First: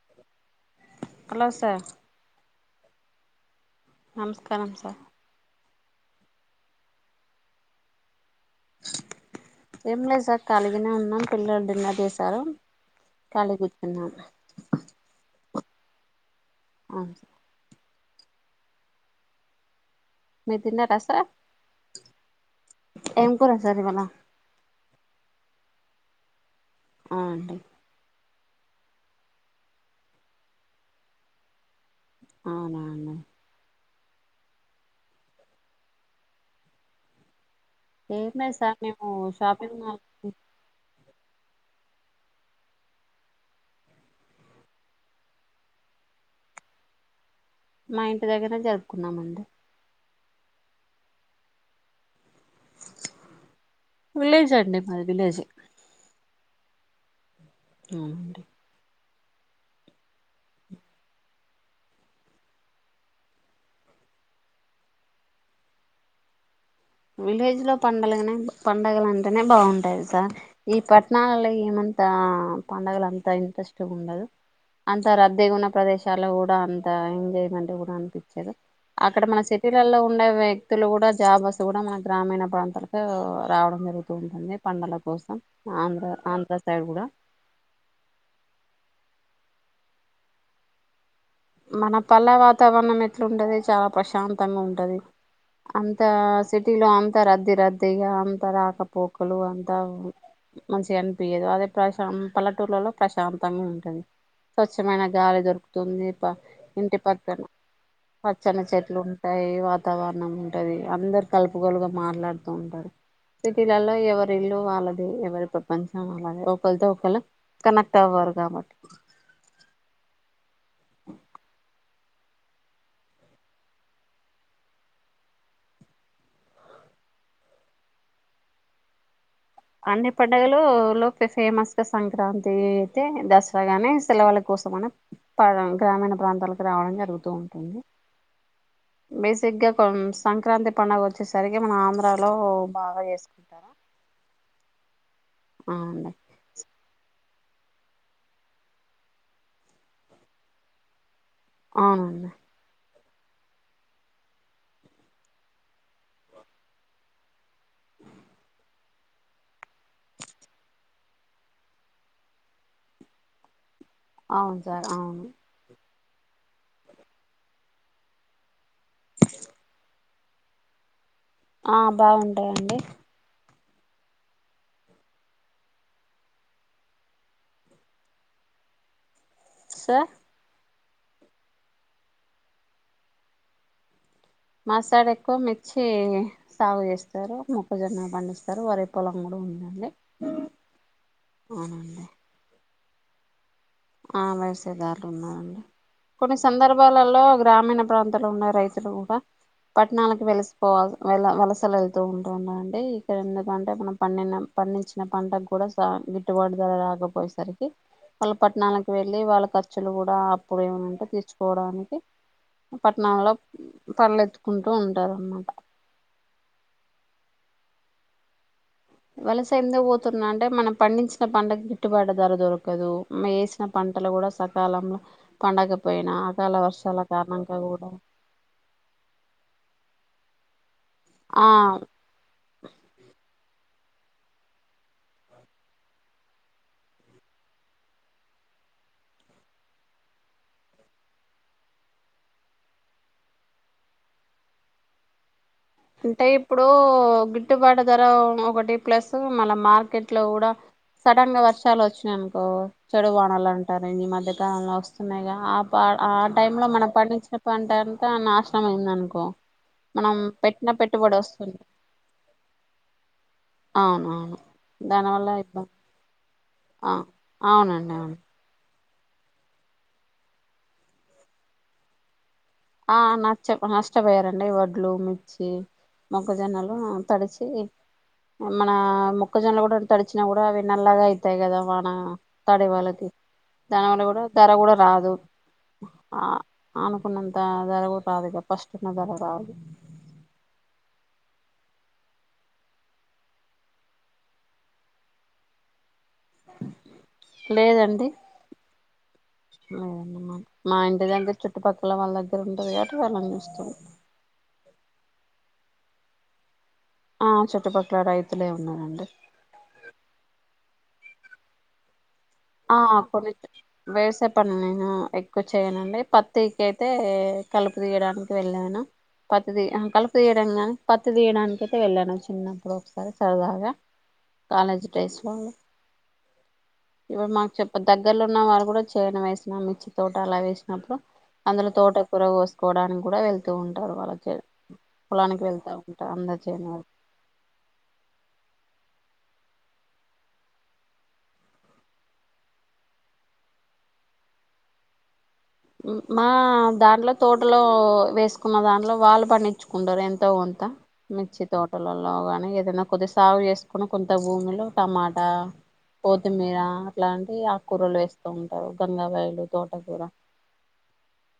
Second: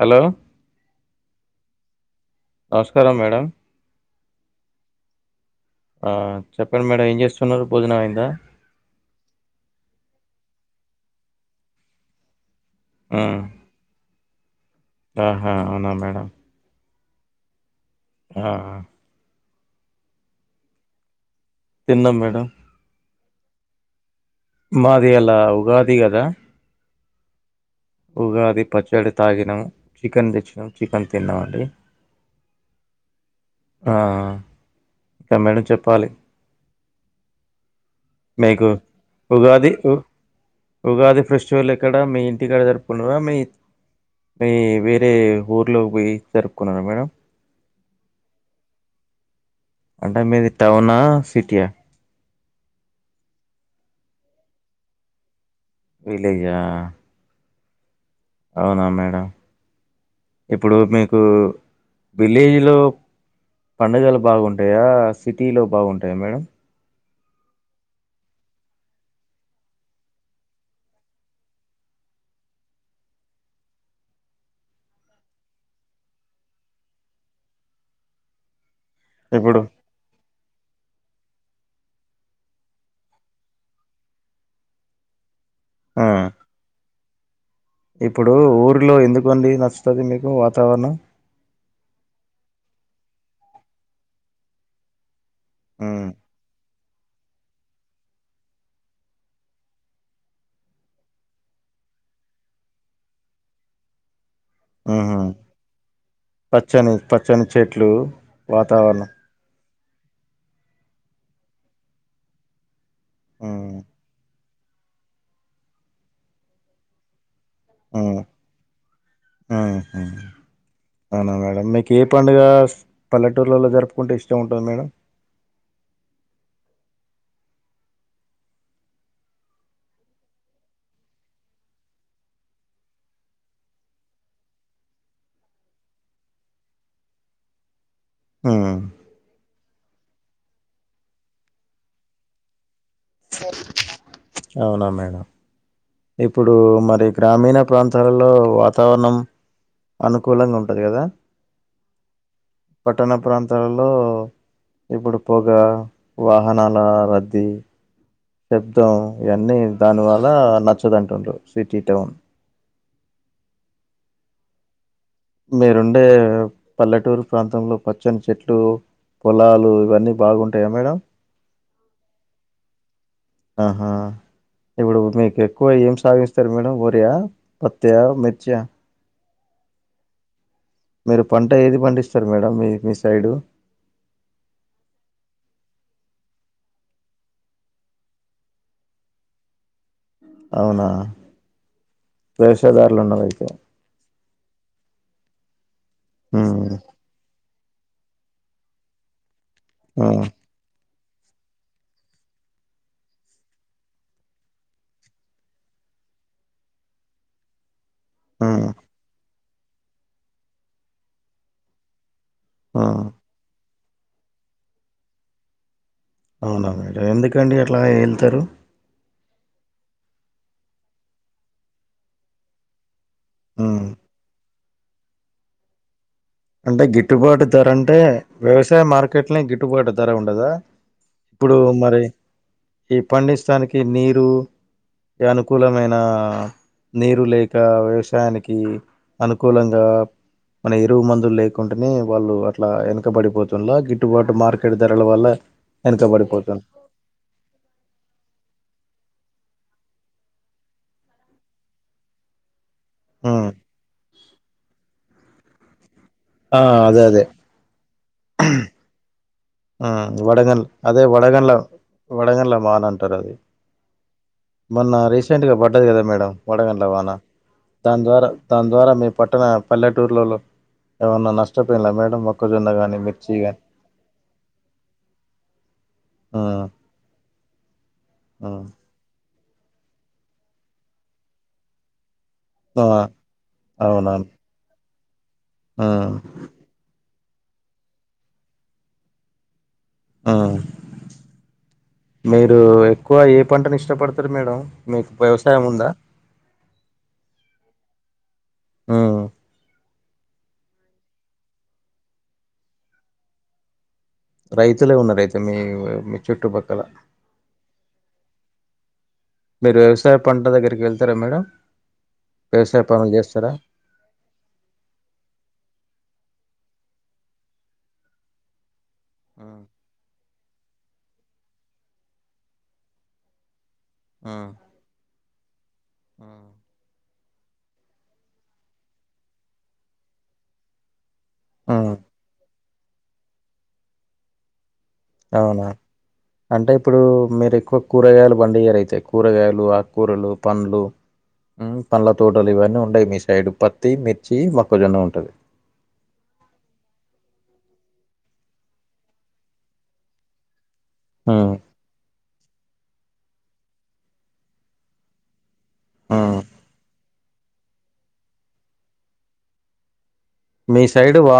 Hello కలాస నమస్కారం madam నమస్కారం సార్ ఆ చెప్పండి మేడం ఏం చేస్తున్నారు భోజనం ఐందా ఏం లేదు సార్ కాలిగనే ఉన్నాం పిల్లలు డిన్నర్ చేసారు హ్మ్ కాలీగ కూచున్నాం ఆహా అవునా మేడం అవును సార్ ఆఆ మీరు తిన్నారా సార్ తిన్నాం మేడం ఏం కూర సర్ ఇవాళ మాది అలా ఉగాది గదా ఆ అండి ఉగాది పచ్చడి తాగిన చికెన్ తెచ్చినా చికెన్ తిన్నాం అండి అవునా అవును ఆ ఇంకా మేడం చెప్పాలి ఏమ్ లేదు మీకు సార్ మేము ఉగాది షాపింగ్ ఉ మాల్ ఉగాది ఫెస్టివల్ ఎక్కడ మీ ఇంటిక్కాడ జరుపుకున్నార మీ మీ వేరే ఊర్లో పోయి జరుపుకున్నార మేడం మా ఇంటి దగ్గర జరుపుకున్నామండి అంటే మీది టౌనా సిటీయా [inaudible] వి అవునండి అవునా మేడం ఇప్పుడు మీకు విలేజ్ లో పడుగలు బాగుంటాయా సిటీలో బాగుంటాయా మేడం విలేజ్ లో పండగనే పండగలు అంటేనే బాగుంటాయి సా ఈ పట్టణాలలో ఏమ అంత పండుగల అంతా ఇంట్రెస్ట్ ఉండదు అంత రద్దీ ఉన్న ప్రదేశల్లో కూడా అంత ఎంజాయ్మెంట్ కూడా అనిపించారు అక్కడ మన ఇప్పుడు సిటీలలో ఉండే వ్యక్తులు కూడా జాబ్ వస్త కూడా మన గ్రామీణ ప్రాంతాలకు రావడం జరుగుతూ ఉంటుంది పండల కోసం ఆ ఆంధ్ర ఆంధ్ర సైడ్ కూడా ఇప్పుడు ఊర్లో ఎందుకుండి నచ్చుతుంది మీకు వాతావరణం మన పల్ల వాతావరణం ఎట్లా ఉంటది చాలా ప్రశాంతంగా ఉంటది అంత ఉమ్ సి వటిలో అంతా రద్దీ రద్దీగా అంత రాకపోకలు అంతా మంచిగా అనిపయదు అదే ప్రశా పల్లెటూర్లలో ప్రశాంతంగా ఉంటది స్వచ్ఛమైన ఉహు గాలి దొరుకుతుంది ప పచ్చని ఇంటి పక్కన పచ్చని చెట్లు పచ్చని చెట్లు వాతావరణం ఉంటాయి వాతావరణం ఉంటది అందరు కలుపుకలుగా మాట్లాడుతూ ఉంటారు ఉమ్ సిటీలలో ఎవరు ఎరి ఇల్లు వాళ్ళదిే ఎవరి ప్రపంచం వాళ్దిే ఒకరితో ఒకళ కనెక్ట్ ఉమ్ అవ్వారు కాబట్టి అనా మేడం కే పండుగ పల్లెటూరులలో జరుపుకుంటే ఇష్టం ఉంటుంది మేడం అన్ని పండుగలు లో ఫేమస్ గా సంక్రాంతి అయితే దసరాగానే సిలవకు కోసమ గ్రామీణ ప్రాంతాలకు రావడం జరుగుతూ ఉంటుంది ఉమ్ బేసిక్గా కొ సంక్రాంతి పడుగ వచ్చేసరికి మన ఆంధ్రాలో బాగా చేసుకుంటారా అవునా మేడం అవునండి ఇప్పుడు మరి గ్రామీణ ప్రాంతాలలో వాతావరణం అనుకూలంగా ఉంటుంది కదా ఆనంది పట్టణ ప్రాంతాలలో ఇప్పుడు పొగ వాహనాల రద్దీ యుద్ధం ఇవన్నీ దానివల్ల నచ్చదుంటుండారు సిటీ టౌన్ అవును సార్ అవును మీరుండే పల్లెటూరు ప్రాంతంలో పచ్చని చెట్లు పొలాలు ఇవన్నీ బాగుంటాయా మేడం ఆ బాగుంటాయంండి ఆహా ఇప్పుడు మీకు ఎక్కువ ఏం సాగిస్తారు మేడం వరియా పత్త మిర్చి స మీరు పంట ఏది పండిస్తారు మేడం మీ మీ సైడు మ సైడ్ ఎక్కువ మిర్చి సాగు చేస్తారు ఉం లే ఆ రక్షదారులు ఉన్నవయితే ఆ వైసేదారులు ఉన్నారంండి కొన్ని ఉమ్ సందర్భాలలో గ్రామీణ ప్రాంతాలు ఉన్న రైతులు కూడా పట్టణాలకు ఉమ్ వెలిసిపోవాలి వెల వలసలు వెళ్తూ ఉంటున్నా అండి ఇక్కడ ఎందుకంటే మనం పండిన పండించిన పంటకు కూడా సా గిట్టుబాటు ధర రాకపోయేసరికి అ ఉమ్ పట్టణాలకు వెళ్ళి వాళ్ళ ఖర్చులు కూడా అప్పుడు ఏమంటే తీర్చుకోవడానికి ఉమ్ పట్టణంలో పళ్ళెత్తుకుంటూ ఉంటారన్నమాట అవునా మేడం ఎందుకండి అట్లా వెళ్తారు వలస ఎంతోో పోతున్నా అంటే మనం పండించిన పంటగ గిట్టుబాటు ధర దొరకదు వేసిన ఉమ్ పంటలు కూడా సకాలంలో పండకపోయినా అకాల అంటే వర్షాల గిట్టుబాటు కారణంగా ధర కూడా అంటే వ్యవసాయ మార్కెట్లో గిట్టుబాటు ధర ఉండదా ఆ ఇప్పుడు మరి ఈ పండించానికి నీరు అనుకూలమైన నీరు లేక వ్యవసాయానికి అనుకూలంగా మన ఇరువు మంది లేకుంటడానే వాళ్ళు అట్లా వెనకబడిపోతులా గిట్టుబాటు మార్కెట్ ధరల వల్ల అంటే వెనకబడిపోతుంది ఇప్పుడు గిడ్డుబాట ధర ఒకటి ప్లస్ మళ్ళ మార్కెట్ లో కూడా సడన్ గా వర్షాలు వచ్చినాయి అనుకో చెడు ఉమ్ వాణలు అంటారం ఈ మధ్యకాలంలో వస్తున్నాయిగా ఆ పా ఆ టై లో మనం అదే అదే పండించిన పంట అంటే నాశనం అయింది అనుకో మనం వడగన్ పెట్టిన అదే పెట్టుబడి వడగన్ల వస్తుంది వడగన్ల వన అంటారు అది అవునవును మొన్న దానివల్ల రీసెంట్ గా ఇబ్బంది పడ్డది కదా మేడ వడగంల ఆ వాన అవునండి దాని అవును ద్వారా దా రీసెంట్ మీ పట్టణ పల్లెటూర్లలో ఏమన్నా నష్టపోయినలా మేడం మొక్కజొన్న ఆ గాని మిర్చి నచ్చ గాని నష్టపోయారండి వడ్ మిర్చి ఉమ్ మొగజొన్నలు తడిచ ఉమ్ మన ముొక్కజొన్నలు కూడా తడిచినా కూడా అవి నల్లాగా అయితాయి కదా వాన తాడే ఆ వాళ్ళకి దానివల్ల కూడా అవునవును ధర కూడా రాదు ఆ అనుకున్న జరగతుదు ఇ ఫస్ట్న్న జరగ రాదు ఆ మీరు ఎక్కువ ఏ పంటను ఇష్టపడతారు మేడం మీకు వ్యవసాయం ఉందా లేదండి ఆ లేదమ్మా మా ఇంటి దగ్గర చుట్టుపక్కల వాళ్ళ దగ్గర ఉంటుంది కాట్ వాళ్ళని చూస్తం రైతులే ఉన్నారు అయితే మీ మీ చుట్టుపక్కల ఆ చుట్టుపక్కల రైతులే ఉన్నారంండి మీరు వ్యవసాయ పంట దగ్గరికి వెళ్తారా మేడం ఆ వ్యవసాయ పనులు కొన్ని చేస్తారా వ్యవసాయ పనులు నేను ఎక్కువ చేయనండి ప తీక అయితే కలుపు తీయడానికి వెళ్ళాను పతి ఉమ్ కలుపు తీయడం గాని పతి తీయడానినికి అయితే వెళ్ళాను చిన్నప్పుడు ఒకసారి సరదాగా కాలేజ్ టడైస్ వాళు ఇప్పుడు మాకు చెప్ప దగ్గరలో ఉన్న వాారు కూడా చైనా వేసిన మిర్చి తోట అలా వేసినప్పుడు అందులో తోట కూూర కోసుకోవడానికి కూడా వెళ్తూ ఉంటారు వాళ్ళ పొలానికి అవునా వెళ్తా ఉంటారు అందరు అంటే చేను ఇప్పుడు మీరు ఎక్కువ కూర కాయలు అయితే ఎక్కువ కూరగాయలు ఆకూరలు పండ్లు పండ్ల తోటలు ఇవన్నీ ఉండయి మీ సైడ్ పత్తి మిర్చి మొక్కజొన్న ఉంటది మా దాంట్లో తోటలో వేసుకున్న దాంట్లో వాళ్ళు పండించుకుంటారు ఎంతో అంత మిర్చి ఉమ్ తోటలలోగానీ ఏదైనా కొద్ది సాగు చేసుకుని కొంత భూమిలో టమాటా ఉమ్ కొత్తిమీర అట్లాంటివి ఆకూరలు వేస్తూ ఉంటారు గంగావాయిలు తోటకూర మీ సైడ్ వా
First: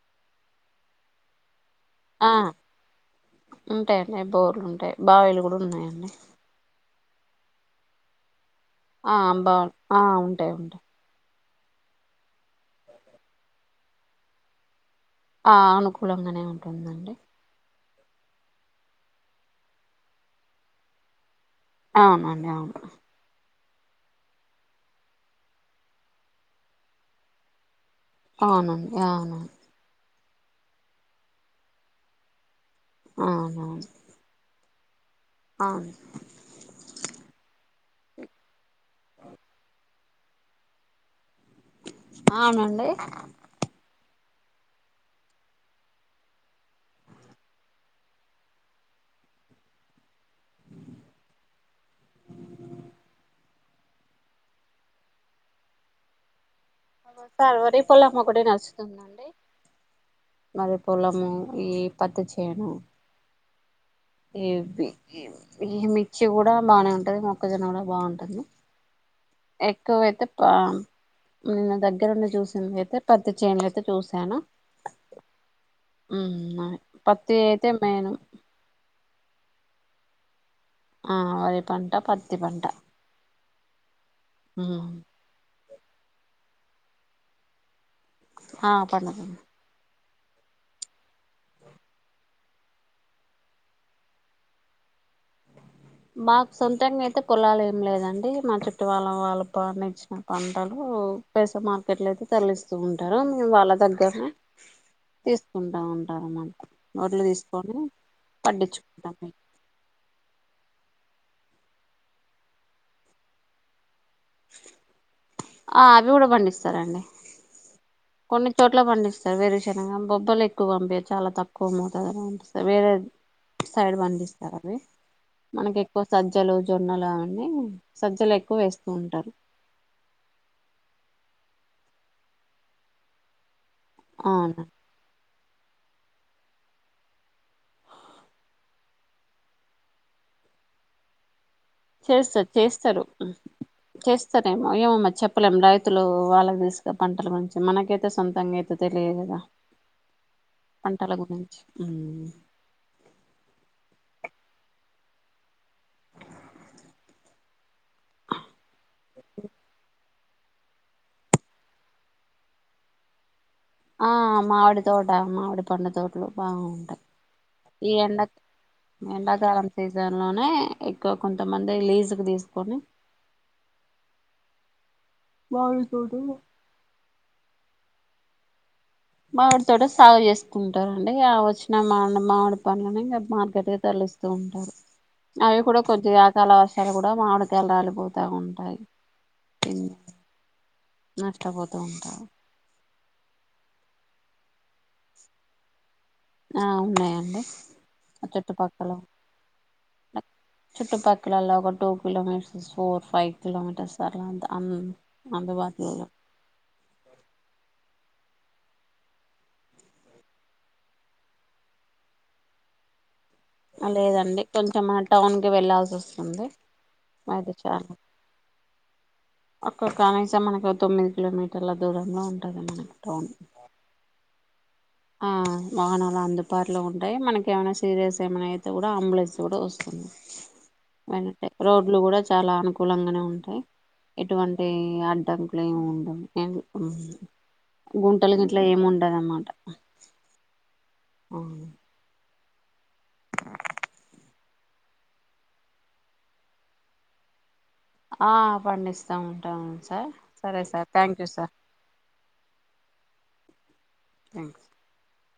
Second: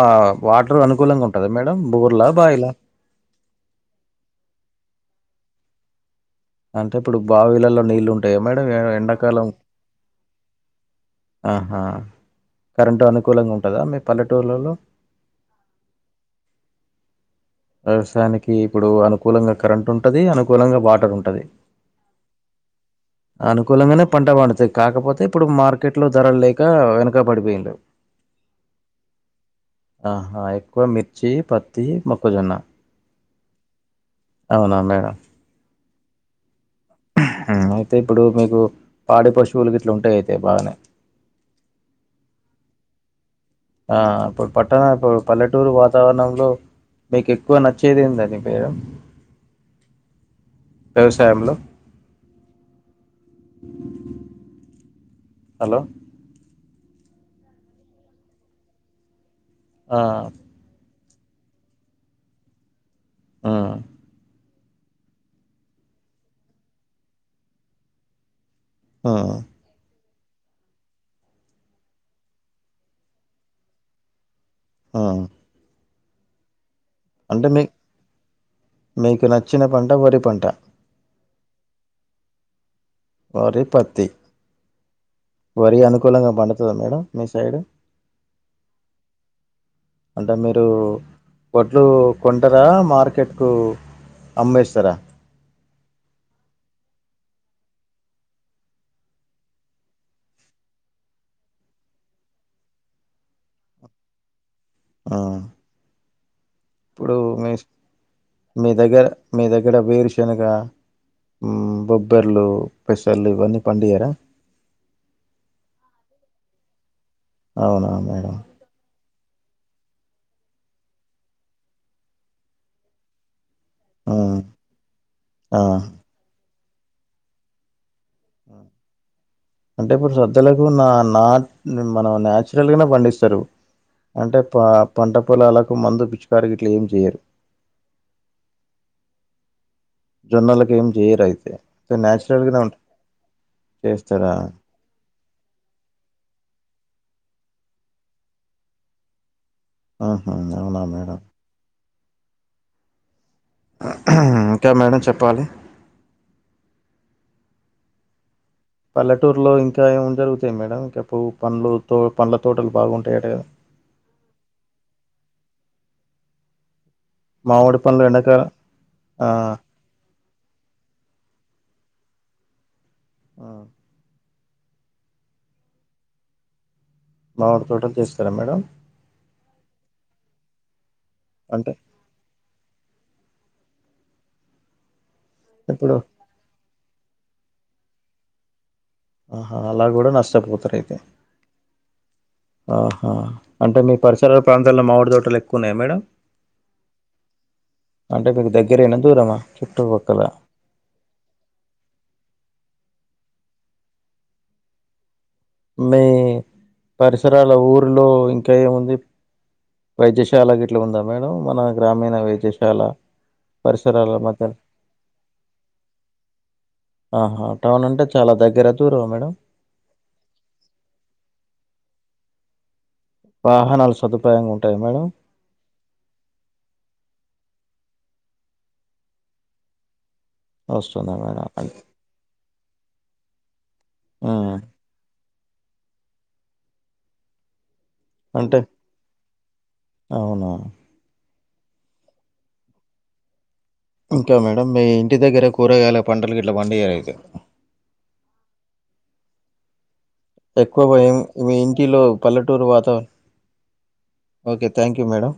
వాటర్ అనుకూలంగా ఉంటది ఆ ఉంటాయండి బోర్లు ఉంటాయి బావిలు కూడా ఉన్నాయండి అంటే ఇప్పుడు బావిలలో నీళ్ళలు ఉంటాయ మ ఆ అంబా ఆ ఉంటాయి ఉంటాయి ఆహా కరెంటు అనుకూలంగా ఉంటుందా మీ పల్లెటూళ్లలో అనుకూలంగానే ఉంటుందండి వ్యవసాయానికి ఇప్పుడు అనుకూలంగా కరెంట్ ఉంటది అనుకూలంగా వాటర్ ఉంటది అవునండి అవును అనుకూలంగానే పంట పండుతాయి కాకపోతే ఇప్పుడు మార్కెట్ లో ధరలు లేక వెనక పడిపోయిన్లు అవునండి అవును ఆహా ఎక్కువ మిర్చి పత్తి మొక్కజొన్న అవునవును అవునా మేడం అను అయితే ఇప్పుడు మీకు పాడి పశువులు ఇట్లు ఉంటాయి అయితే బాగానే అవునండి ఆ ఇప్పుడు పట్ట ఇప్పుడు పల్లెటూరు వాతావరణంలో మీకు ఎక్కువ నచ్చేది ఏందని బేరం వ్యవసాయంలో హలో వరి పొలమ్మ కూడా నడుచ్చుతుందండి ఆ! ఈ పత్తి చేేను ఉ యూపీ ఇవి ఈ మిర్చి కూడా బానే ఉంటది మొక్కజొన్న కూడా బాగుంటది ఆ! ఎక్కువేతే నిన్న దగ్గరుండి చూసింది అయితే పత్తి చేను అయితే చూశాను ఆ పత్తి అంటే అయితే మేను చిన్న పంట వరి పంట ఆ వరి పంట పత్తి పంట వరి పత్తి మ్మ్ వరి అనుకూలంగా పండుత డుతాదా మేడం మీ సైడ్ ఆ పండుతుంది అంటే మీరు వడ్లు కొంటారా మార్కెట్ కు అమ్మేస్తారా మాకు సొంతంగా అయితే పొలాలు ఏం లేదండి మా చుట్టు వాళ్ళ వాళ్ళు పండించిన పంటలు పైసా మార్కెట్ లో అయితే తరలిస్తూ ఉంటారు మేము వాళ్ళ దగ్గరనే ఆ! తీసుకుంటా ఉంటా మాట ఇప్పుడు మీ మీ దగ్గర పండించుకుంటాం మీ దగ్గర వేరుశెనగ ఉ బొబ్బెర్లు పెసలు ఇవన్నీ పండియర ఆ అవి కూడా పండిస్తారండి అవునా మేడం? కొన్ని చోట్ల పండిస్తా వేరుశనగం బొబ్బలు ఎక్కువ పంపి చాలా తక్కువ మోత ఉంట సార్ వేరే సైడ్ ఆ! పండిస్తారు అవి ఆ! మనకి ఎక్కువ సజ్జలు జొన్నలు అన్నీ అంటే ఇప్పుడు సజ్జలకు నా నా మన నచురల్ గా పండిస్తారు అంటే అవునా పంట పొలాలకు మందు పిచ్చుకారి ఇట్లా ఏం చేయరు జొన్నలకి ఏం చేయరు అయితే చేస్తారు నాచురల్గానే ఉంట చేస్తారు చేస్తారా చేస్తారేమో ఏమో మరి చెప్ప చెప్పలేం రైతులు వాళ్ళకి తెలిసిన పంటల గురించి మనకైతే సొంతంగా అయితే తెలియదు కదా ఆహా అవునా పంటల మేడం గురించి ఇంకా మేడం చెప్పాలి పల్లెటూరులో ఇంకా ఏమేం జరుగుతు ఐతే మేడం ఇంకాప్పు పండ్లు తో పండ్ల తోటలు బాగుంటాయట కదా ఆ మామిడి తోట మామిడి పండు తోటలు బాగు ఉంటాయి మామిడి ఈ పండ్లు ఎండక్ ఎండాకాలం ఆ ఎండాకాలం సీజన్ లోనే ఎక్కువ కొంటాం మందే లీజుకు తీసుకొని ఆ [inaudible] మామిడి తోటలు చేస్తారా మేడం మామిడి తోట సాగు చేసుకుంటారండి ఆ అంటే వచ్చిన మా మామిడి పండ్లనే ఇంకా మార్కెట్ తరలిస్తూ ఉంటారు అవి కూడా ఇప్పుడు కొంచెం ఆకాల ఇక్కడ కూడా మామిడికాయిలా రాలిపోతా ఉంటాయి ఆహా అలా కూడా నష్టపోతారు అయితే నష్టపోతూ ఉంటారు ఆ అంటే మీ పరిసరాల ప్రాంతాల్లో మామిడి తోటలు ఎక్కువ ఉన్నాయా మేడం ఆ ఉన్నాయండి ఆ అంటే మీకు చుట్టుపక్కల దగ్గరేనా దూరమా చుట్టుపక్కల చుట్టుపక్కలలా ఒక two kilometres four five kilometres సర అం మీ పరిసరాల ఊరిలో ఇంకా ఏముంది వైద్యశాల గిట్లా ఉందా మేడం మన గ్రామీణ వైద్యశాల పరిసరాల లేదండి మధ్య కొంచెం టౌన్ కి వెళ్ళల్సి వస్తుంది ఆహా టౌన్ అంటే చాలా దగ్గర దూరమా మేడం ఒక్కొ కనీసం మనకు తొమ్మిది కిలోమీటర్ల దూరంలో ఉంటది మనకి టౌన్ వాహనాలు సదుపాయం ఉంట ఆ వాహనాలు అందుబాటులో ఉంటాయి మనకి ఏమైన సీరియస్ ఏమైనా అయితే కూడా అంబులెన్స్ కూడా వస్తుంది వస్తుందా మేడం వెంట రోడ్లు కూడా చాలా అనుకు కూలంగానే ఉంటాయి ఉమ్ ఎటువంటి అడ్డంకులు ఏమి ఉండవు గుంటలు అంటే గిట్లా ఏమి ఉండదనుమట్ట అవునా ఆ ఇంకా మేడం మీ ఇంటి దగ్గర కూరగాయల పంటలు గిట్లా పండియరు ఐతే ఆ పండిస్తా ఉంటాము సార్ సరే సార్ ఎక్కువ ఏం థ్యాంక్ యూ సార్ మీ ఇంటిలో పల్లెటూరు వాతావరణం ఓకే థ్యాంక్ యూ మేడం